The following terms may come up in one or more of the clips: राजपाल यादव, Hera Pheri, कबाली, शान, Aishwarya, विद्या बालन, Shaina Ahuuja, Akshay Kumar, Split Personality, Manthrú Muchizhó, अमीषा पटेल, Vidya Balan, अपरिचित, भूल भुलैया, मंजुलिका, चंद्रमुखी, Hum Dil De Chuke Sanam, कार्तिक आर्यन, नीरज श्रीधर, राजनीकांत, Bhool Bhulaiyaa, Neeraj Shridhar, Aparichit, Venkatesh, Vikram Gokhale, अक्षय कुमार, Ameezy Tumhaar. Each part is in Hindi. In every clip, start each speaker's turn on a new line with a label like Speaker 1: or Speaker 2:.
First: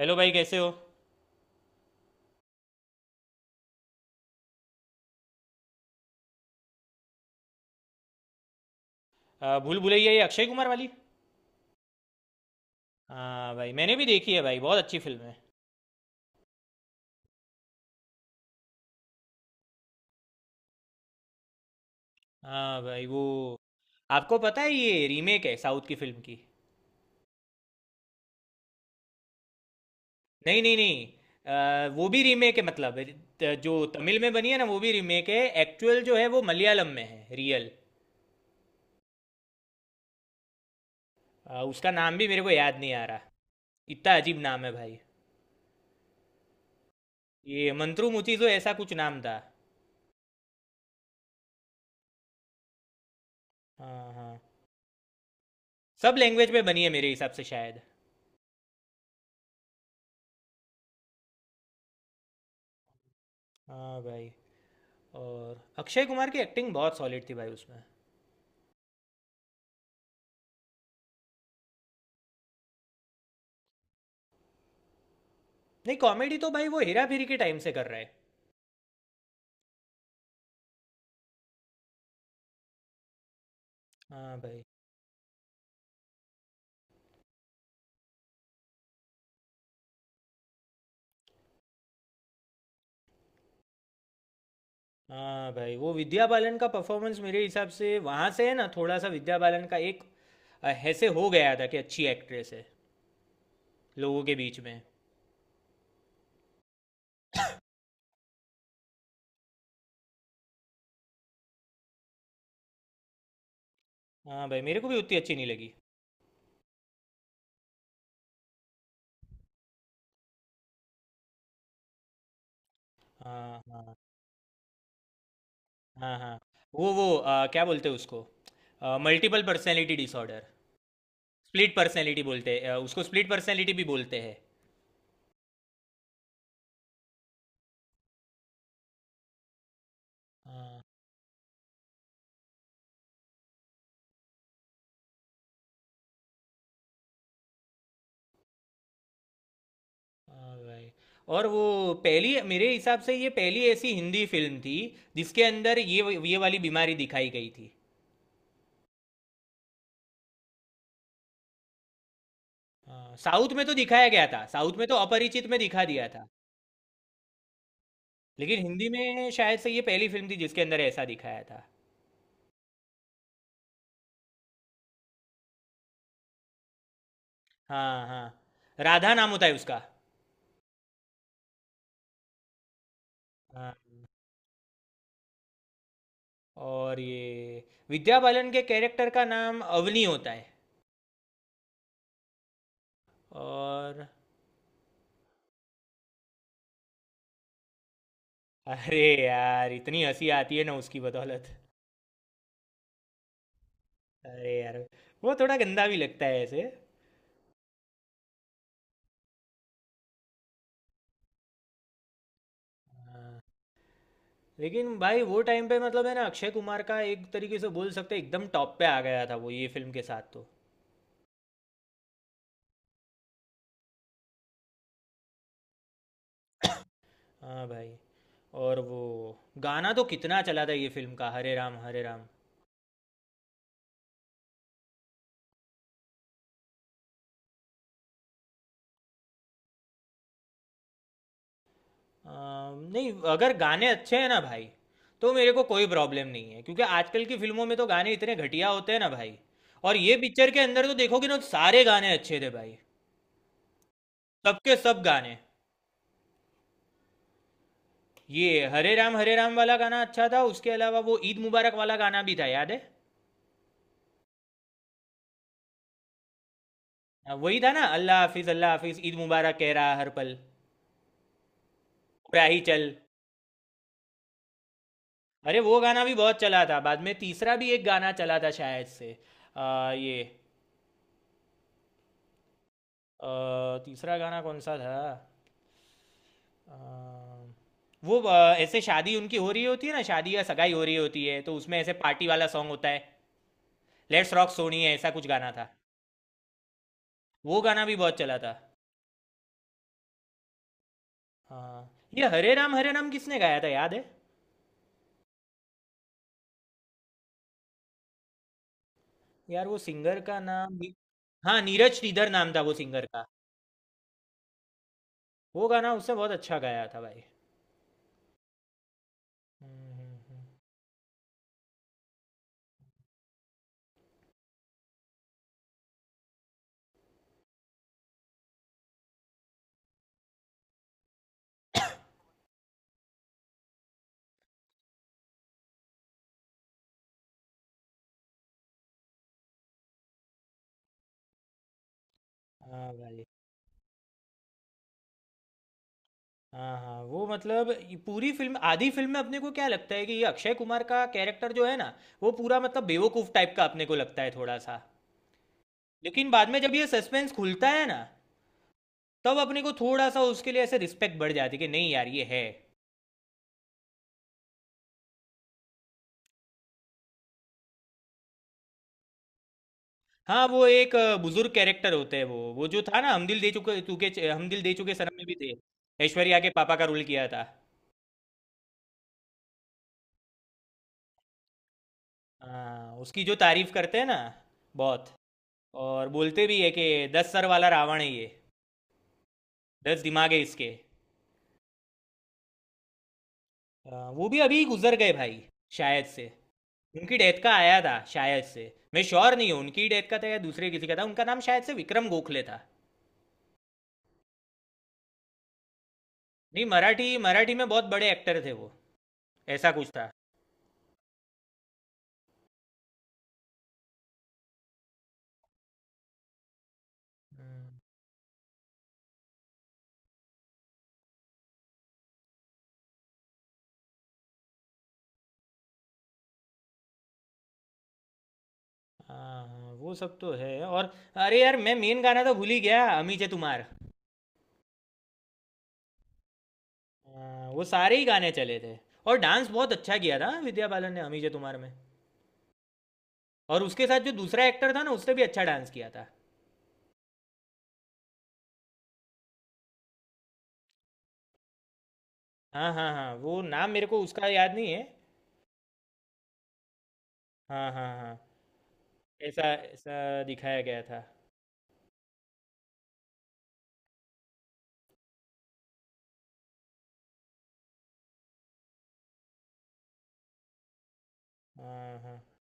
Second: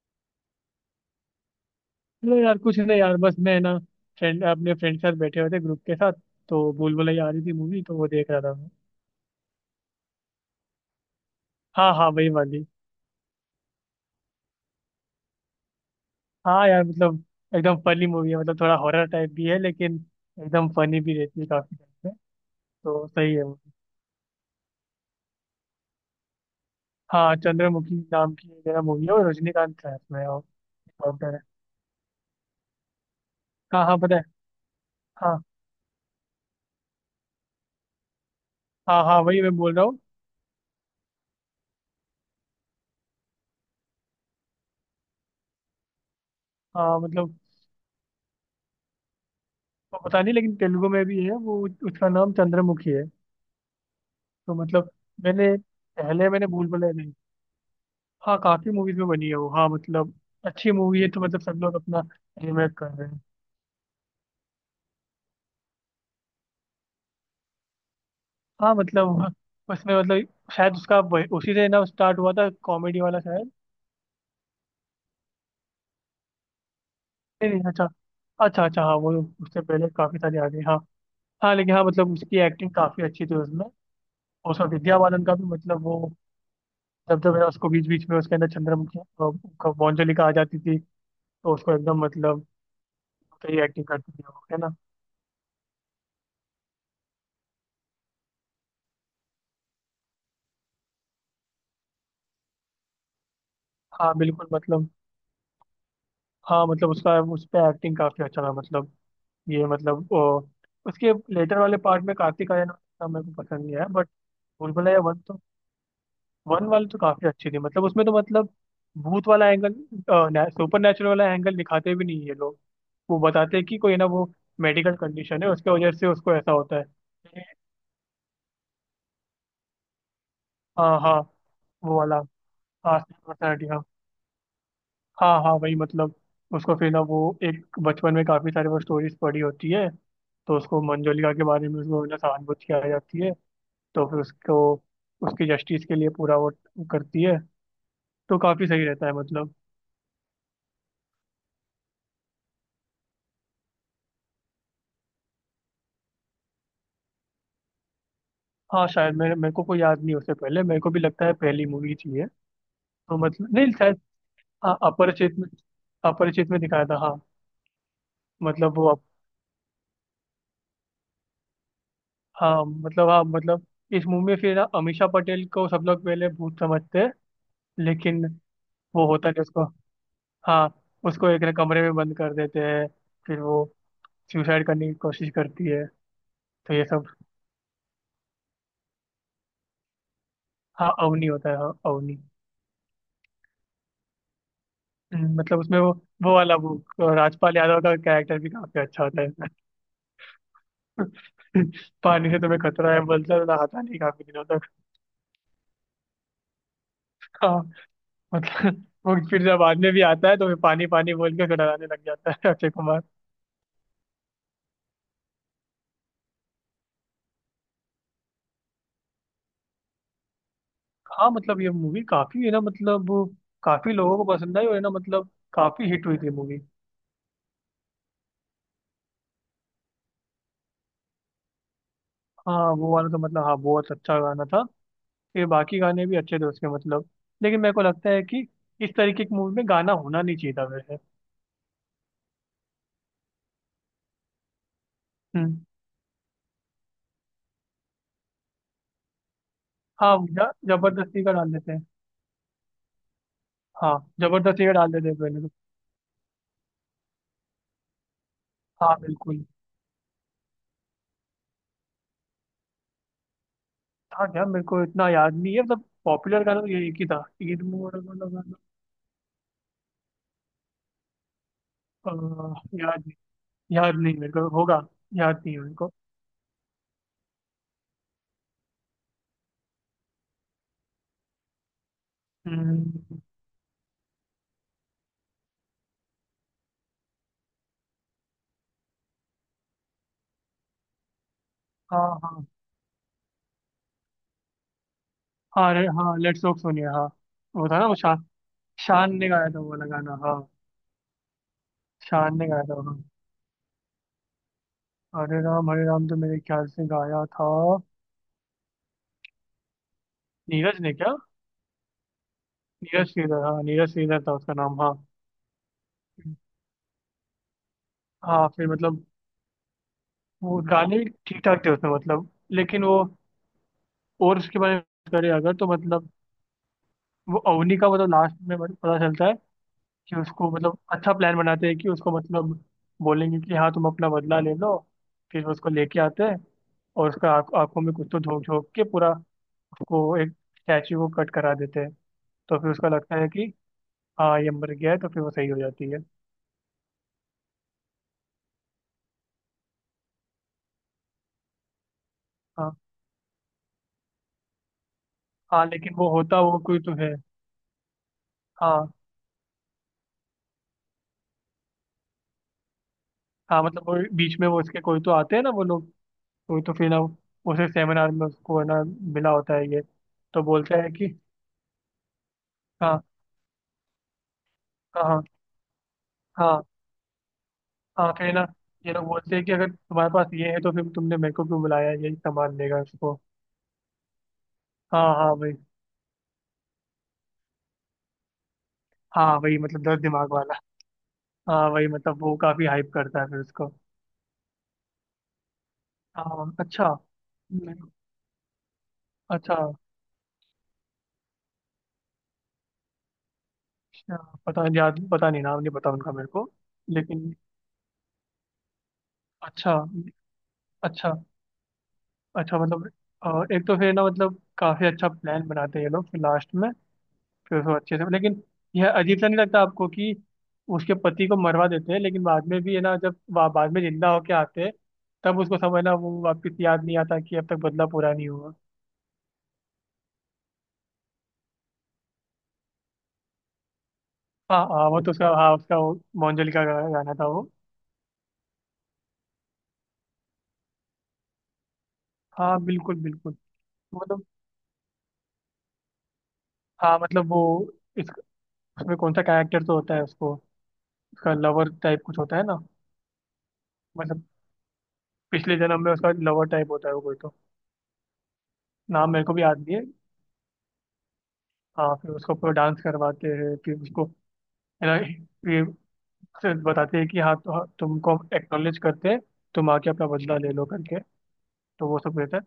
Speaker 1: हेलो भाई, कैसे हो?
Speaker 2: चलो यार, कुछ नहीं यार। बस मैं ना फ्रेंड, अपने फ्रेंड के साथ बैठे हुए थे, ग्रुप के साथ। तो भूल भुलैया आ रही थी मूवी, तो वो देख रहा था मैं।
Speaker 1: भूल भुलैया, ये अक्षय कुमार वाली?
Speaker 2: हाँ हाँ वही वाली।
Speaker 1: हाँ भाई, मैंने भी देखी है भाई। बहुत अच्छी फिल्म है।
Speaker 2: हाँ यार मतलब एकदम फनी मूवी है। मतलब थोड़ा हॉरर टाइप भी है, लेकिन एकदम फनी भी रहती है काफी टाइम पे।
Speaker 1: हाँ भाई,
Speaker 2: तो
Speaker 1: वो।
Speaker 2: सही है मूवी।
Speaker 1: आपको पता है ये रीमेक है साउथ की फिल्म की?
Speaker 2: हाँ चंद्रमुखी नाम की मेरा मूवी है और रजनीकांत का है उसमें। और
Speaker 1: नहीं नहीं नहीं।
Speaker 2: डॉक्टर है।
Speaker 1: वो भी रीमेक है मतलब। जो
Speaker 2: हाँ हाँ पता
Speaker 1: तमिल
Speaker 2: है।
Speaker 1: में बनी है ना, वो भी रीमेक है।
Speaker 2: हाँ।
Speaker 1: एक्चुअल जो है वो मलयालम में है, रियल।
Speaker 2: हाँ हाँ वही मैं बोल रहा हूँ।
Speaker 1: उसका नाम भी मेरे को याद नहीं आ रहा। इतना अजीब नाम है भाई।
Speaker 2: हाँ मतलब
Speaker 1: ये मंत्रू मुचिजो, ऐसा कुछ नाम था।
Speaker 2: वो पता नहीं, लेकिन तेलुगु में भी है वो। उसका नाम चंद्रमुखी है।
Speaker 1: हाँ हाँ।
Speaker 2: तो मतलब मैंने
Speaker 1: सब
Speaker 2: पहले मैंने
Speaker 1: लैंग्वेज में
Speaker 2: भूल
Speaker 1: बनी है
Speaker 2: भुलैया
Speaker 1: मेरे
Speaker 2: नहीं।
Speaker 1: हिसाब से, शायद।
Speaker 2: हाँ काफी मूवीज में बनी है वो। हाँ मतलब अच्छी मूवी है, तो मतलब सब लोग अपना रिमेक कर रहे हैं।
Speaker 1: हाँ भाई। और अक्षय कुमार की एक्टिंग बहुत सॉलिड थी भाई उसमें।
Speaker 2: हाँ मतलब उसमें मतलब शायद उसका उसी से ना स्टार्ट हुआ था कॉमेडी वाला शायद।
Speaker 1: नहीं, कॉमेडी तो भाई वो हेरा फेरी के
Speaker 2: नहीं
Speaker 1: टाइम
Speaker 2: नहीं
Speaker 1: से कर
Speaker 2: अच्छा।
Speaker 1: रहा है।
Speaker 2: अच्छा अच्छा हाँ वो उससे पहले काफी सारे आ गए हाँ। हाँ लेकिन हाँ मतलब उसकी एक्टिंग काफी अच्छी थी उसमें। और
Speaker 1: हाँ भाई।
Speaker 2: उसका विद्या बालन का भी मतलब, वो जब जब है ना उसको बीच बीच में उसके अंदर चंद्रमुखी मंजुलिका आ जाती थी। तो उसको एकदम मतलब सही एक्टिंग करती थी वो, है ना।
Speaker 1: हाँ भाई, वो विद्या बालन का परफॉर्मेंस मेरे हिसाब से वहाँ से है ना, थोड़ा सा विद्या बालन का एक ऐसे हो गया था कि अच्छी एक्ट्रेस है
Speaker 2: हाँ
Speaker 1: लोगों के
Speaker 2: बिल्कुल
Speaker 1: बीच में।
Speaker 2: मतलब। हाँ मतलब उसका उस पर एक्टिंग काफी अच्छा था मतलब। ये मतलब उसके लेटर वाले पार्ट में कार्तिक आर्यन का मेरे को पसंद नहीं आया बट।
Speaker 1: हाँ भाई, मेरे को भी
Speaker 2: भूलभुलैया
Speaker 1: उतनी
Speaker 2: वन
Speaker 1: अच्छी
Speaker 2: तो,
Speaker 1: नहीं लगी।
Speaker 2: वन वाली तो काफी अच्छी थी। मतलब उसमें तो मतलब भूत वाला एंगल, सुपर नेचुरल वाला एंगल दिखाते भी नहीं ये लोग। वो बताते
Speaker 1: हाँ
Speaker 2: हैं कि
Speaker 1: हाँ
Speaker 2: कोई ना वो मेडिकल कंडीशन है, उसके वजह से
Speaker 1: हाँ
Speaker 2: उसको
Speaker 1: हाँ।
Speaker 2: ऐसा होता है।
Speaker 1: वो क्या बोलते हैं उसको? Multiple personality disorder.
Speaker 2: हाँ हाँ
Speaker 1: स्प्लिट
Speaker 2: वो वाला।
Speaker 1: पर्सनैलिटी बोलते हैं,
Speaker 2: हाँ
Speaker 1: उसको स्प्लिट
Speaker 2: पर्सनैलिटी
Speaker 1: पर्सनैलिटी
Speaker 2: हाँ।
Speaker 1: भी बोलते हैं।
Speaker 2: हाँ हाँ वही मतलब उसको फिर ना वो एक बचपन में काफी सारी वो स्टोरीज पढ़ी होती है। तो उसको
Speaker 1: हाँ।
Speaker 2: मंजुलिका के बारे में उसको ना सहानुभूति आ जाती है। तो फिर उसको उसकी जस्टिस के लिए पूरा वो करती है। तो काफी सही रहता है मतलब।
Speaker 1: हाँ भाई। और वो पहली, मेरे हिसाब से ये पहली ऐसी हिंदी फिल्म थी जिसके अंदर ये वाली बीमारी दिखाई गई थी।
Speaker 2: हाँ शायद मेरे मेरे को कोई याद नहीं। उससे पहले मेरे को भी लगता है पहली मूवी थी ये।
Speaker 1: हाँ,
Speaker 2: तो
Speaker 1: साउथ
Speaker 2: मतलब
Speaker 1: में
Speaker 2: नहीं
Speaker 1: तो
Speaker 2: शायद।
Speaker 1: दिखाया गया था, साउथ
Speaker 2: हाँ
Speaker 1: में तो
Speaker 2: अपरिचित
Speaker 1: अपरिचित
Speaker 2: में,
Speaker 1: में दिखा दिया था।
Speaker 2: अपरिचित में दिखाया था हाँ।
Speaker 1: लेकिन
Speaker 2: मतलब
Speaker 1: हिंदी
Speaker 2: वो
Speaker 1: में शायद से ये पहली फिल्म थी जिसके अंदर ऐसा दिखाया था।
Speaker 2: हाँ मतलब इस मूवी में फिर अमीषा पटेल को सब लोग पहले भूत समझते हैं
Speaker 1: हाँ हाँ।
Speaker 2: लेकिन। वो
Speaker 1: राधा
Speaker 2: होता
Speaker 1: नाम
Speaker 2: नहीं
Speaker 1: होता है
Speaker 2: उसको।
Speaker 1: उसका।
Speaker 2: हाँ उसको एक ना कमरे में बंद कर देते हैं। फिर वो
Speaker 1: हाँ।
Speaker 2: सुसाइड करने की कोशिश करती है। तो ये
Speaker 1: और
Speaker 2: सब।
Speaker 1: ये विद्या बालन के कैरेक्टर का नाम अवनी होता है।
Speaker 2: हाँ अवनी होता है, हाँ अवनी।
Speaker 1: और
Speaker 2: मतलब उसमें वो वाला वो राजपाल यादव का कैरेक्टर भी काफी
Speaker 1: अरे
Speaker 2: अच्छा होता है इसमें।
Speaker 1: यार, इतनी हंसी आती है ना उसकी बदौलत।
Speaker 2: पानी से तुम्हें खतरा है बोलता है, तो नहाता नहीं काफी दिनों
Speaker 1: अरे
Speaker 2: तक।
Speaker 1: यार, वो थोड़ा गंदा भी लगता है ऐसे।
Speaker 2: हाँ मतलब वो फिर जब बाद में भी आता है तो फिर पानी पानी बोल के डराने लग जाता है अक्षय कुमार।
Speaker 1: लेकिन भाई वो टाइम पे मतलब है ना, अक्षय कुमार का एक तरीके से बोल सकते हैं एकदम टॉप पे आ गया था वो, ये फिल्म के साथ तो।
Speaker 2: हाँ मतलब ये मूवी काफी है ना, मतलब काफी लोगों को पसंद आई। और है ना मतलब काफी हिट हुई थी मूवी।
Speaker 1: हाँ भाई। और वो गाना तो कितना चला था ये फिल्म का, हरे राम हरे राम।
Speaker 2: हाँ वो वाला तो मतलब, हाँ बहुत अच्छा गाना था। फिर बाकी गाने भी अच्छे थे उसके मतलब। लेकिन मेरे को लगता है कि इस तरीके की मूवी में गाना होना नहीं चाहिए था वैसे।
Speaker 1: नहीं, अगर गाने अच्छे हैं ना भाई, तो मेरे
Speaker 2: हम्म।
Speaker 1: को कोई प्रॉब्लम नहीं है, क्योंकि आजकल की फिल्मों में तो गाने इतने घटिया होते हैं ना भाई। और ये
Speaker 2: हाँ
Speaker 1: पिक्चर
Speaker 2: या
Speaker 1: के अंदर तो
Speaker 2: जबरदस्ती
Speaker 1: देखोगे
Speaker 2: का
Speaker 1: ना, तो
Speaker 2: डाल देते
Speaker 1: सारे
Speaker 2: हैं।
Speaker 1: गाने अच्छे थे भाई,
Speaker 2: हाँ, जबरदस्ती का
Speaker 1: सबके
Speaker 2: डाल
Speaker 1: सब
Speaker 2: देते हैं
Speaker 1: गाने।
Speaker 2: पहले तो।
Speaker 1: ये
Speaker 2: हाँ
Speaker 1: हरे
Speaker 2: बिल्कुल।
Speaker 1: राम वाला गाना अच्छा था, उसके अलावा वो ईद मुबारक वाला गाना भी था, याद है?
Speaker 2: था क्या, मेरे को इतना याद नहीं है। सब पॉपुलर गाना तो ये एक ही था,
Speaker 1: हाँ, वही
Speaker 2: ईद
Speaker 1: था ना,
Speaker 2: मुबारक वाला गाना।
Speaker 1: अल्लाह हाफिज ईद मुबारक कह रहा हर पल, राही चल।
Speaker 2: याद नहीं। याद नहीं मेरे को, होगा। याद नहीं
Speaker 1: अरे,
Speaker 2: है मेरे
Speaker 1: वो
Speaker 2: को।
Speaker 1: गाना भी बहुत चला था। बाद में तीसरा भी एक गाना चला था शायद से। ये।
Speaker 2: हम्म।
Speaker 1: तीसरा गाना कौन सा था? आ, वो ऐसे शादी उनकी हो रही होती है ना, शादी या सगाई हो रही होती है, तो उसमें ऐसे
Speaker 2: हाँ
Speaker 1: पार्टी
Speaker 2: हाँ।
Speaker 1: वाला सॉन्ग होता है। लेट्स रॉक सोनी है, ऐसा कुछ गाना था।
Speaker 2: हाँ रे हाँ लेट्स टॉक सुनिए हाँ।
Speaker 1: वो
Speaker 2: वो था
Speaker 1: गाना
Speaker 2: ना वो
Speaker 1: भी बहुत
Speaker 2: शान,
Speaker 1: चला था।
Speaker 2: शान ने गाया था वो वाला गाना हाँ।
Speaker 1: हाँ। ये
Speaker 2: शान ने गाया था
Speaker 1: हरे
Speaker 2: हाँ।
Speaker 1: राम किसने गाया था, याद है?
Speaker 2: हरे राम तो मेरे ख्याल से गाया था
Speaker 1: यार, वो सिंगर का नाम।
Speaker 2: नीरज ने क्या।
Speaker 1: हाँ, नीरज श्रीधर नाम था वो सिंगर
Speaker 2: नीरज
Speaker 1: का।
Speaker 2: श्रीधर, हाँ नीरज श्रीधर था उसका नाम हाँ।
Speaker 1: वो गाना उसने बहुत अच्छा गाया था भाई।
Speaker 2: हाँ फिर मतलब
Speaker 1: हम्म, हम्म, हम्म।
Speaker 2: वो गाने ठीक ठाक थे उसमें मतलब। लेकिन वो और उसके बारे में करें अगर तो मतलब, वो अवनी का मतलब लास्ट में मतलब पता चलता है कि उसको मतलब अच्छा प्लान बनाते हैं कि उसको मतलब बोलेंगे कि हाँ तुम अपना बदला ले लो। फिर वो उसको लेके आते हैं और उसका आँखों में कुछ तो झोंक झोंक के पूरा उसको एक स्टैचू को कट करा देते हैं। तो फिर उसका
Speaker 1: हाँ
Speaker 2: लगता
Speaker 1: भाई।
Speaker 2: है कि हाँ ये मर गया है, तो फिर वो सही हो जाती है।
Speaker 1: हाँ हाँ, वो मतलब ये पूरी फिल्म, आधी फिल्म में अपने को क्या लगता है कि ये अक्षय कुमार का कैरेक्टर जो है ना, वो पूरा
Speaker 2: हाँ
Speaker 1: मतलब बेवकूफ टाइप का अपने को लगता है थोड़ा सा।
Speaker 2: हाँ लेकिन वो
Speaker 1: लेकिन
Speaker 2: होता
Speaker 1: बाद
Speaker 2: वो
Speaker 1: में जब
Speaker 2: कोई
Speaker 1: ये
Speaker 2: तो है।
Speaker 1: सस्पेंस खुलता है ना,
Speaker 2: हाँ
Speaker 1: तब अपने को थोड़ा सा उसके लिए ऐसे रिस्पेक्ट बढ़ जाती है कि नहीं यार, ये है।
Speaker 2: हाँ मतलब वो बीच में वो उसके कोई तो आते हैं ना वो लोग। वही तो फिर ना उसे सेमिनार में उसको है ना मिला होता है ये। तो
Speaker 1: हाँ, वो
Speaker 2: बोलता है
Speaker 1: एक
Speaker 2: कि
Speaker 1: बुजुर्ग कैरेक्टर होते हैं, वो जो था
Speaker 2: हाँ
Speaker 1: ना, हम दिल दे चुके सनम
Speaker 2: हाँ
Speaker 1: में भी थे। ऐश्वर्या के
Speaker 2: हाँ।
Speaker 1: पापा का रोल किया था।
Speaker 2: हाँ फिर ना ये लोग बोलते हैं कि अगर तुम्हारे पास ये है तो फिर तुमने मेरे को क्यों बुलाया, यही सामान देगा
Speaker 1: हाँ,
Speaker 2: उसको।
Speaker 1: उसकी जो तारीफ करते हैं ना, बहुत।
Speaker 2: हाँ हाँ वही।
Speaker 1: और बोलते भी है कि 10 सर वाला रावण है ये।
Speaker 2: हाँ वही मतलब
Speaker 1: 10
Speaker 2: दस
Speaker 1: दिमाग
Speaker 2: दिमाग
Speaker 1: है
Speaker 2: वाला।
Speaker 1: इसके।
Speaker 2: हाँ वही मतलब वो काफी हाइप करता है फिर उसको।
Speaker 1: वो भी अभी गुजर गए भाई, शायद से।
Speaker 2: हाँ अच्छा।
Speaker 1: उनकी डेथ का
Speaker 2: मैं-
Speaker 1: आया था शायद से, मैं श्योर नहीं
Speaker 2: अच्छा
Speaker 1: हूँ। उनकी डेथ का था या दूसरे किसी का था। उनका नाम शायद से विक्रम गोखले था।
Speaker 2: अच्छा। पता नहीं याद, पता नहीं नाम नहीं पता उनका मेरे को।
Speaker 1: नहीं, मराठी
Speaker 2: लेकिन
Speaker 1: मराठी में बहुत बड़े एक्टर थे वो। ऐसा
Speaker 2: अच्छा।
Speaker 1: कुछ था।
Speaker 2: अच्छा अच्छा मतलब अ, एक तो फिर ना मतलब काफी अच्छा प्लान बनाते हैं ये लोग फिर लास्ट में। फिर उसको अच्छे से लेकिन, यह अजीब सा नहीं लगता आपको कि उसके पति को मरवा देते हैं लेकिन बाद में भी है ना, जब बाद में जिंदा होके आते हैं तब उसको समझना वो वापस याद नहीं आता कि अब तक बदला पूरा नहीं हुआ।
Speaker 1: हाँ हाँ, वो सब तो है। और अरे यार, मैं मेन गाना तो भूल ही गया, अमीजे तुम्हार।
Speaker 2: हाँ हाँ वो तो उसका, हाँ उसका वो मोहनजोल का गाना था
Speaker 1: हाँ,
Speaker 2: वो।
Speaker 1: वो सारे ही गाने चले थे। और डांस बहुत अच्छा किया था विद्या बालन ने अमीजे तुम्हार में।
Speaker 2: हाँ बिल्कुल बिल्कुल।
Speaker 1: और उसके साथ जो
Speaker 2: मतलब
Speaker 1: दूसरा एक्टर था ना, उसने भी अच्छा डांस किया था।
Speaker 2: हाँ मतलब वो इस उसमें कौन सा कैरेक्टर तो होता है उसको, उसका लवर टाइप कुछ होता है ना।
Speaker 1: हाँ हाँ हाँ, वो नाम मेरे को
Speaker 2: मतलब
Speaker 1: उसका याद नहीं है।
Speaker 2: पिछले जन्म में उसका लवर टाइप होता है वो कोई तो।
Speaker 1: हाँ हाँ हाँ।
Speaker 2: नाम मेरे को भी
Speaker 1: ऐसा
Speaker 2: याद नहीं है।
Speaker 1: ऐसा दिखाया गया था।
Speaker 2: हाँ फिर उसको पूरा डांस करवाते हैं, फिर उसको है ना से बताते हैं कि हाँ तो हाँ, तुमको हम एक्नॉलेज करते हैं। तुम आके अपना बदला ले लो करके। तो
Speaker 1: हाँ
Speaker 2: वो सब
Speaker 1: हाँ।
Speaker 2: रहता है।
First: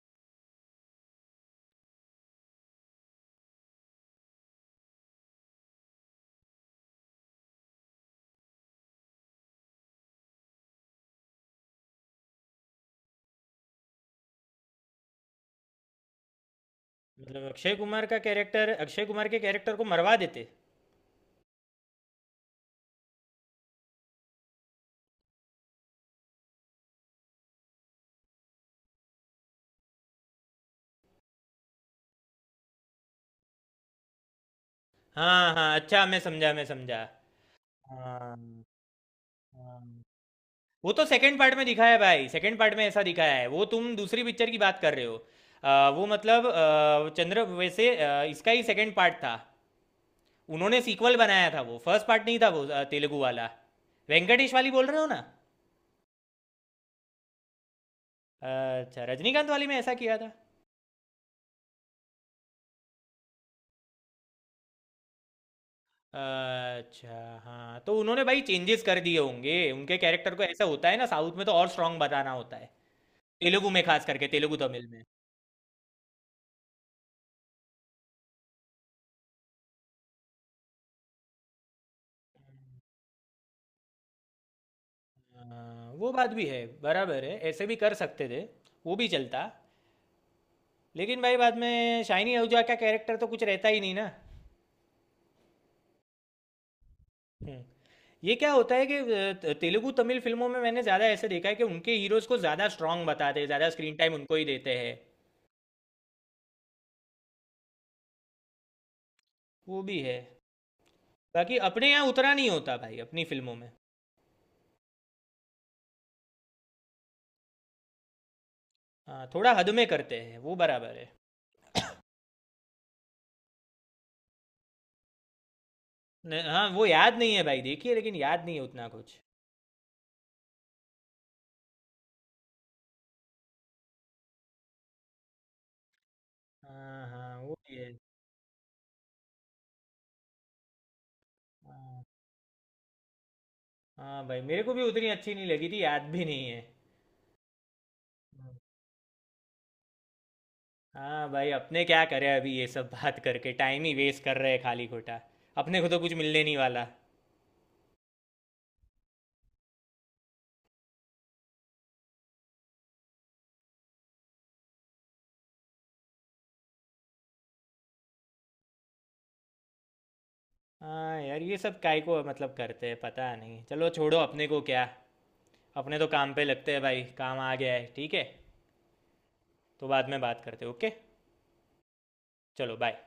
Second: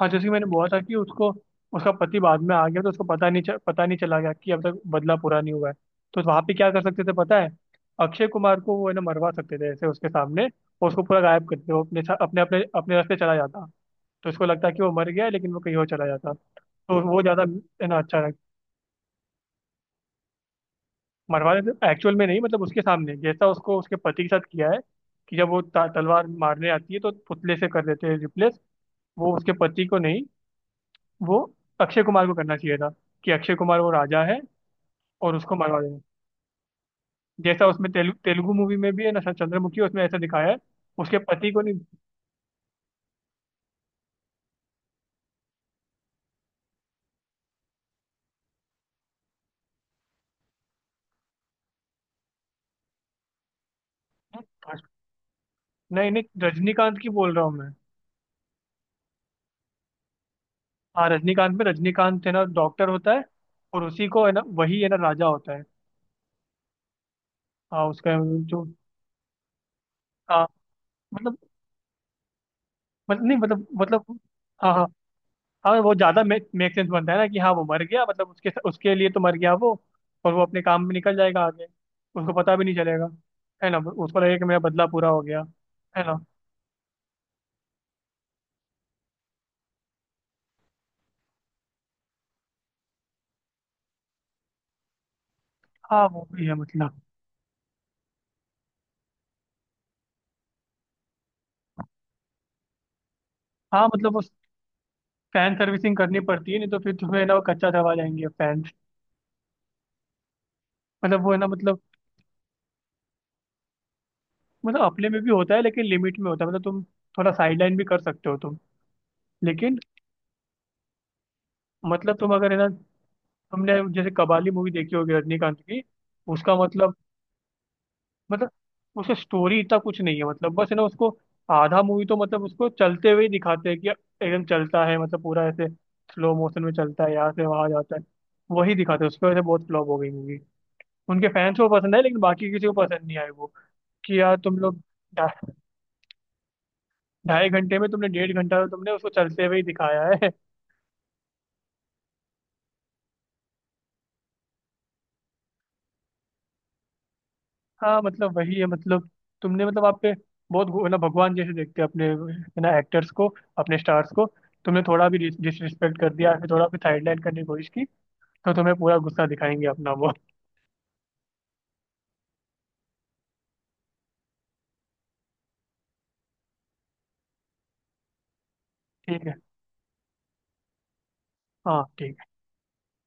Speaker 2: हाँ जैसे कि मैंने बोला था कि उसको उसका पति बाद में आ गया, तो उसको पता नहीं चला गया कि अब तक बदला पूरा नहीं हुआ है। तो वहाँ पे क्या कर सकते थे पता है, अक्षय कुमार को वो है ना मरवा सकते थे ऐसे उसके सामने। और उसको पूरा गायब करते, वो अपने अपने अपने रास्ते चला जाता। तो उसको लगता कि वो मर गया है, लेकिन वो कहीं और चला जाता। तो वो
Speaker 1: मतलब
Speaker 2: ज़्यादा है ना, अच्छा।
Speaker 1: अक्षय कुमार के कैरेक्टर को मरवा देते।
Speaker 2: मरवाने एक्चुअल में नहीं, मतलब उसके सामने जैसा उसको उसके पति के साथ किया है, कि जब वो तलवार मारने आती है तो पुतले से कर देते हैं रिप्लेस। वो उसके पति को नहीं, वो अक्षय कुमार को करना चाहिए था, कि अक्षय कुमार वो राजा है और
Speaker 1: हाँ
Speaker 2: उसको
Speaker 1: हाँ,
Speaker 2: मरवा देना।
Speaker 1: अच्छा, मैं समझा मैं समझा।
Speaker 2: जैसा उसमें
Speaker 1: हाँ।
Speaker 2: तेलुगु मूवी में भी है ना चंद्रमुखी,
Speaker 1: हाँ।
Speaker 2: उसमें ऐसा दिखाया है।
Speaker 1: वो तो
Speaker 2: उसके
Speaker 1: सेकंड
Speaker 2: पति
Speaker 1: पार्ट
Speaker 2: को
Speaker 1: में
Speaker 2: नहीं।
Speaker 1: दिखाया है भाई, सेकंड पार्ट में ऐसा दिखाया है। वो तुम दूसरी पिक्चर की बात कर रहे हो। वो मतलब चंद्र वैसे इसका ही सेकंड पार्ट था। उन्होंने सीक्वल बनाया था, वो फर्स्ट पार्ट नहीं था वो, तेलुगु वाला। वेंकटेश वाली बोल रहे हो ना?
Speaker 2: नहीं नहीं रजनीकांत की बोल रहा हूँ मैं।
Speaker 1: अच्छा, रजनीकांत वाली में ऐसा किया था।
Speaker 2: हाँ रजनीकांत में, रजनीकांत है ना डॉक्टर होता है और उसी को है ना वही है ना राजा होता है।
Speaker 1: अच्छा। हाँ,
Speaker 2: हाँ
Speaker 1: तो
Speaker 2: उसका
Speaker 1: उन्होंने भाई
Speaker 2: जो
Speaker 1: चेंजेस कर दिए होंगे उनके कैरेक्टर को।
Speaker 2: हाँ
Speaker 1: ऐसा होता है ना साउथ
Speaker 2: मतलब।
Speaker 1: में तो, और स्ट्रांग बताना होता है।
Speaker 2: मतलब नहीं मतलब
Speaker 1: तेलुगु में खास
Speaker 2: मतलब
Speaker 1: करके, तेलुगु
Speaker 2: हाँ हाँ।
Speaker 1: तमिल में।
Speaker 2: हाँ वो ज्यादा मेक मेक सेंस बनता है ना कि हाँ वो मर गया, मतलब उसके उसके लिए तो मर गया वो। और वो अपने काम में निकल जाएगा आगे, उसको पता भी नहीं चलेगा। है ना उसको लगेगा कि मेरा बदला पूरा हो गया।
Speaker 1: हाँ,
Speaker 2: है
Speaker 1: वो
Speaker 2: ना।
Speaker 1: बात भी है, बराबर है, ऐसे भी कर सकते थे। वो भी चलता। लेकिन भाई बाद में शाइनी आहूजा का कैरेक्टर तो कुछ रहता ही नहीं ना।
Speaker 2: हाँ वो भी है मतलब।
Speaker 1: हम्म। ये क्या होता है कि तेलुगु तमिल फिल्मों में मैंने ज़्यादा ऐसे देखा है कि उनके हीरोज को ज़्यादा स्ट्रांग बताते हैं, ज़्यादा
Speaker 2: हाँ
Speaker 1: स्क्रीन टाइम
Speaker 2: मतलब उस
Speaker 1: उनको ही देते हैं।
Speaker 2: फैन सर्विसिंग करनी पड़ती है, नहीं तो फिर तुम्हें ना वो कच्चा दबा जाएंगे फैंस।
Speaker 1: वो भी है।
Speaker 2: मतलब वो है ना
Speaker 1: बाकी
Speaker 2: मतलब।
Speaker 1: अपने यहाँ उतना नहीं होता भाई, अपनी फिल्मों में।
Speaker 2: मतलब अपने में भी होता है लेकिन लिमिट में होता है, मतलब तुम थोड़ा साइड लाइन भी कर सकते हो तुम।
Speaker 1: हाँ, थोड़ा हद
Speaker 2: लेकिन
Speaker 1: में करते हैं, वो बराबर है।
Speaker 2: मतलब तुम अगर है ना, तुमने जैसे कबाली मूवी देखी होगी रजनीकांत की। उसका
Speaker 1: हाँ, वो
Speaker 2: मतलब
Speaker 1: याद नहीं है भाई, देखिए, लेकिन याद
Speaker 2: मतलब
Speaker 1: नहीं है उतना
Speaker 2: उसका
Speaker 1: कुछ।
Speaker 2: स्टोरी इतना कुछ नहीं है, मतलब बस है ना उसको आधा मूवी तो मतलब उसको चलते हुए ही दिखाते हैं कि एकदम चलता है मतलब पूरा ऐसे स्लो मोशन में चलता
Speaker 1: हाँ
Speaker 2: है यहाँ
Speaker 1: हाँ,
Speaker 2: से
Speaker 1: वो
Speaker 2: वहाँ
Speaker 1: भी है।
Speaker 2: जाता है। वही दिखाते हैं, उसकी वजह से बहुत फ्लॉप हो गई मूवी। उनके फैंस को पसंद है
Speaker 1: हाँ,
Speaker 2: लेकिन बाकी किसी को पसंद नहीं आई वो। कि
Speaker 1: हाँ
Speaker 2: यार
Speaker 1: भाई,
Speaker 2: तुम
Speaker 1: मेरे को
Speaker 2: लोग
Speaker 1: भी उतनी
Speaker 2: ढा-
Speaker 1: अच्छी नहीं लगी थी, याद भी नहीं है।
Speaker 2: ढाई घंटे में तुमने डेढ़
Speaker 1: हम्म।
Speaker 2: घंटा तो तुमने उसको चलते हुए ही दिखाया है।
Speaker 1: हाँ भाई, अपने क्या करें, अभी ये सब बात करके टाइम ही वेस्ट कर रहे हैं खाली खोटा। अपने को तो कुछ मिलने नहीं वाला।
Speaker 2: हाँ मतलब वही है, मतलब तुमने मतलब आप पे बहुत ना भगवान जैसे देखते हैं अपने है ना एक्टर्स को, अपने स्टार्स को। तुमने थोड़ा भी डिसरिस्पेक्ट कर दिया फिर, थोड़ा भी साइडलाइन करने की कोशिश की तो तुम्हें पूरा गुस्सा दिखाएंगे अपना वो।
Speaker 1: हाँ यार, ये सब काय को मतलब करते हैं, पता नहीं। चलो छोड़ो, अपने को क्या। अपने तो काम पे लगते हैं भाई, काम आ गया है, ठीक है।
Speaker 2: ठीक है।
Speaker 1: तो बाद में बात करते हैं, ओके।
Speaker 2: हाँ ठीक है।
Speaker 1: चलो, बाय।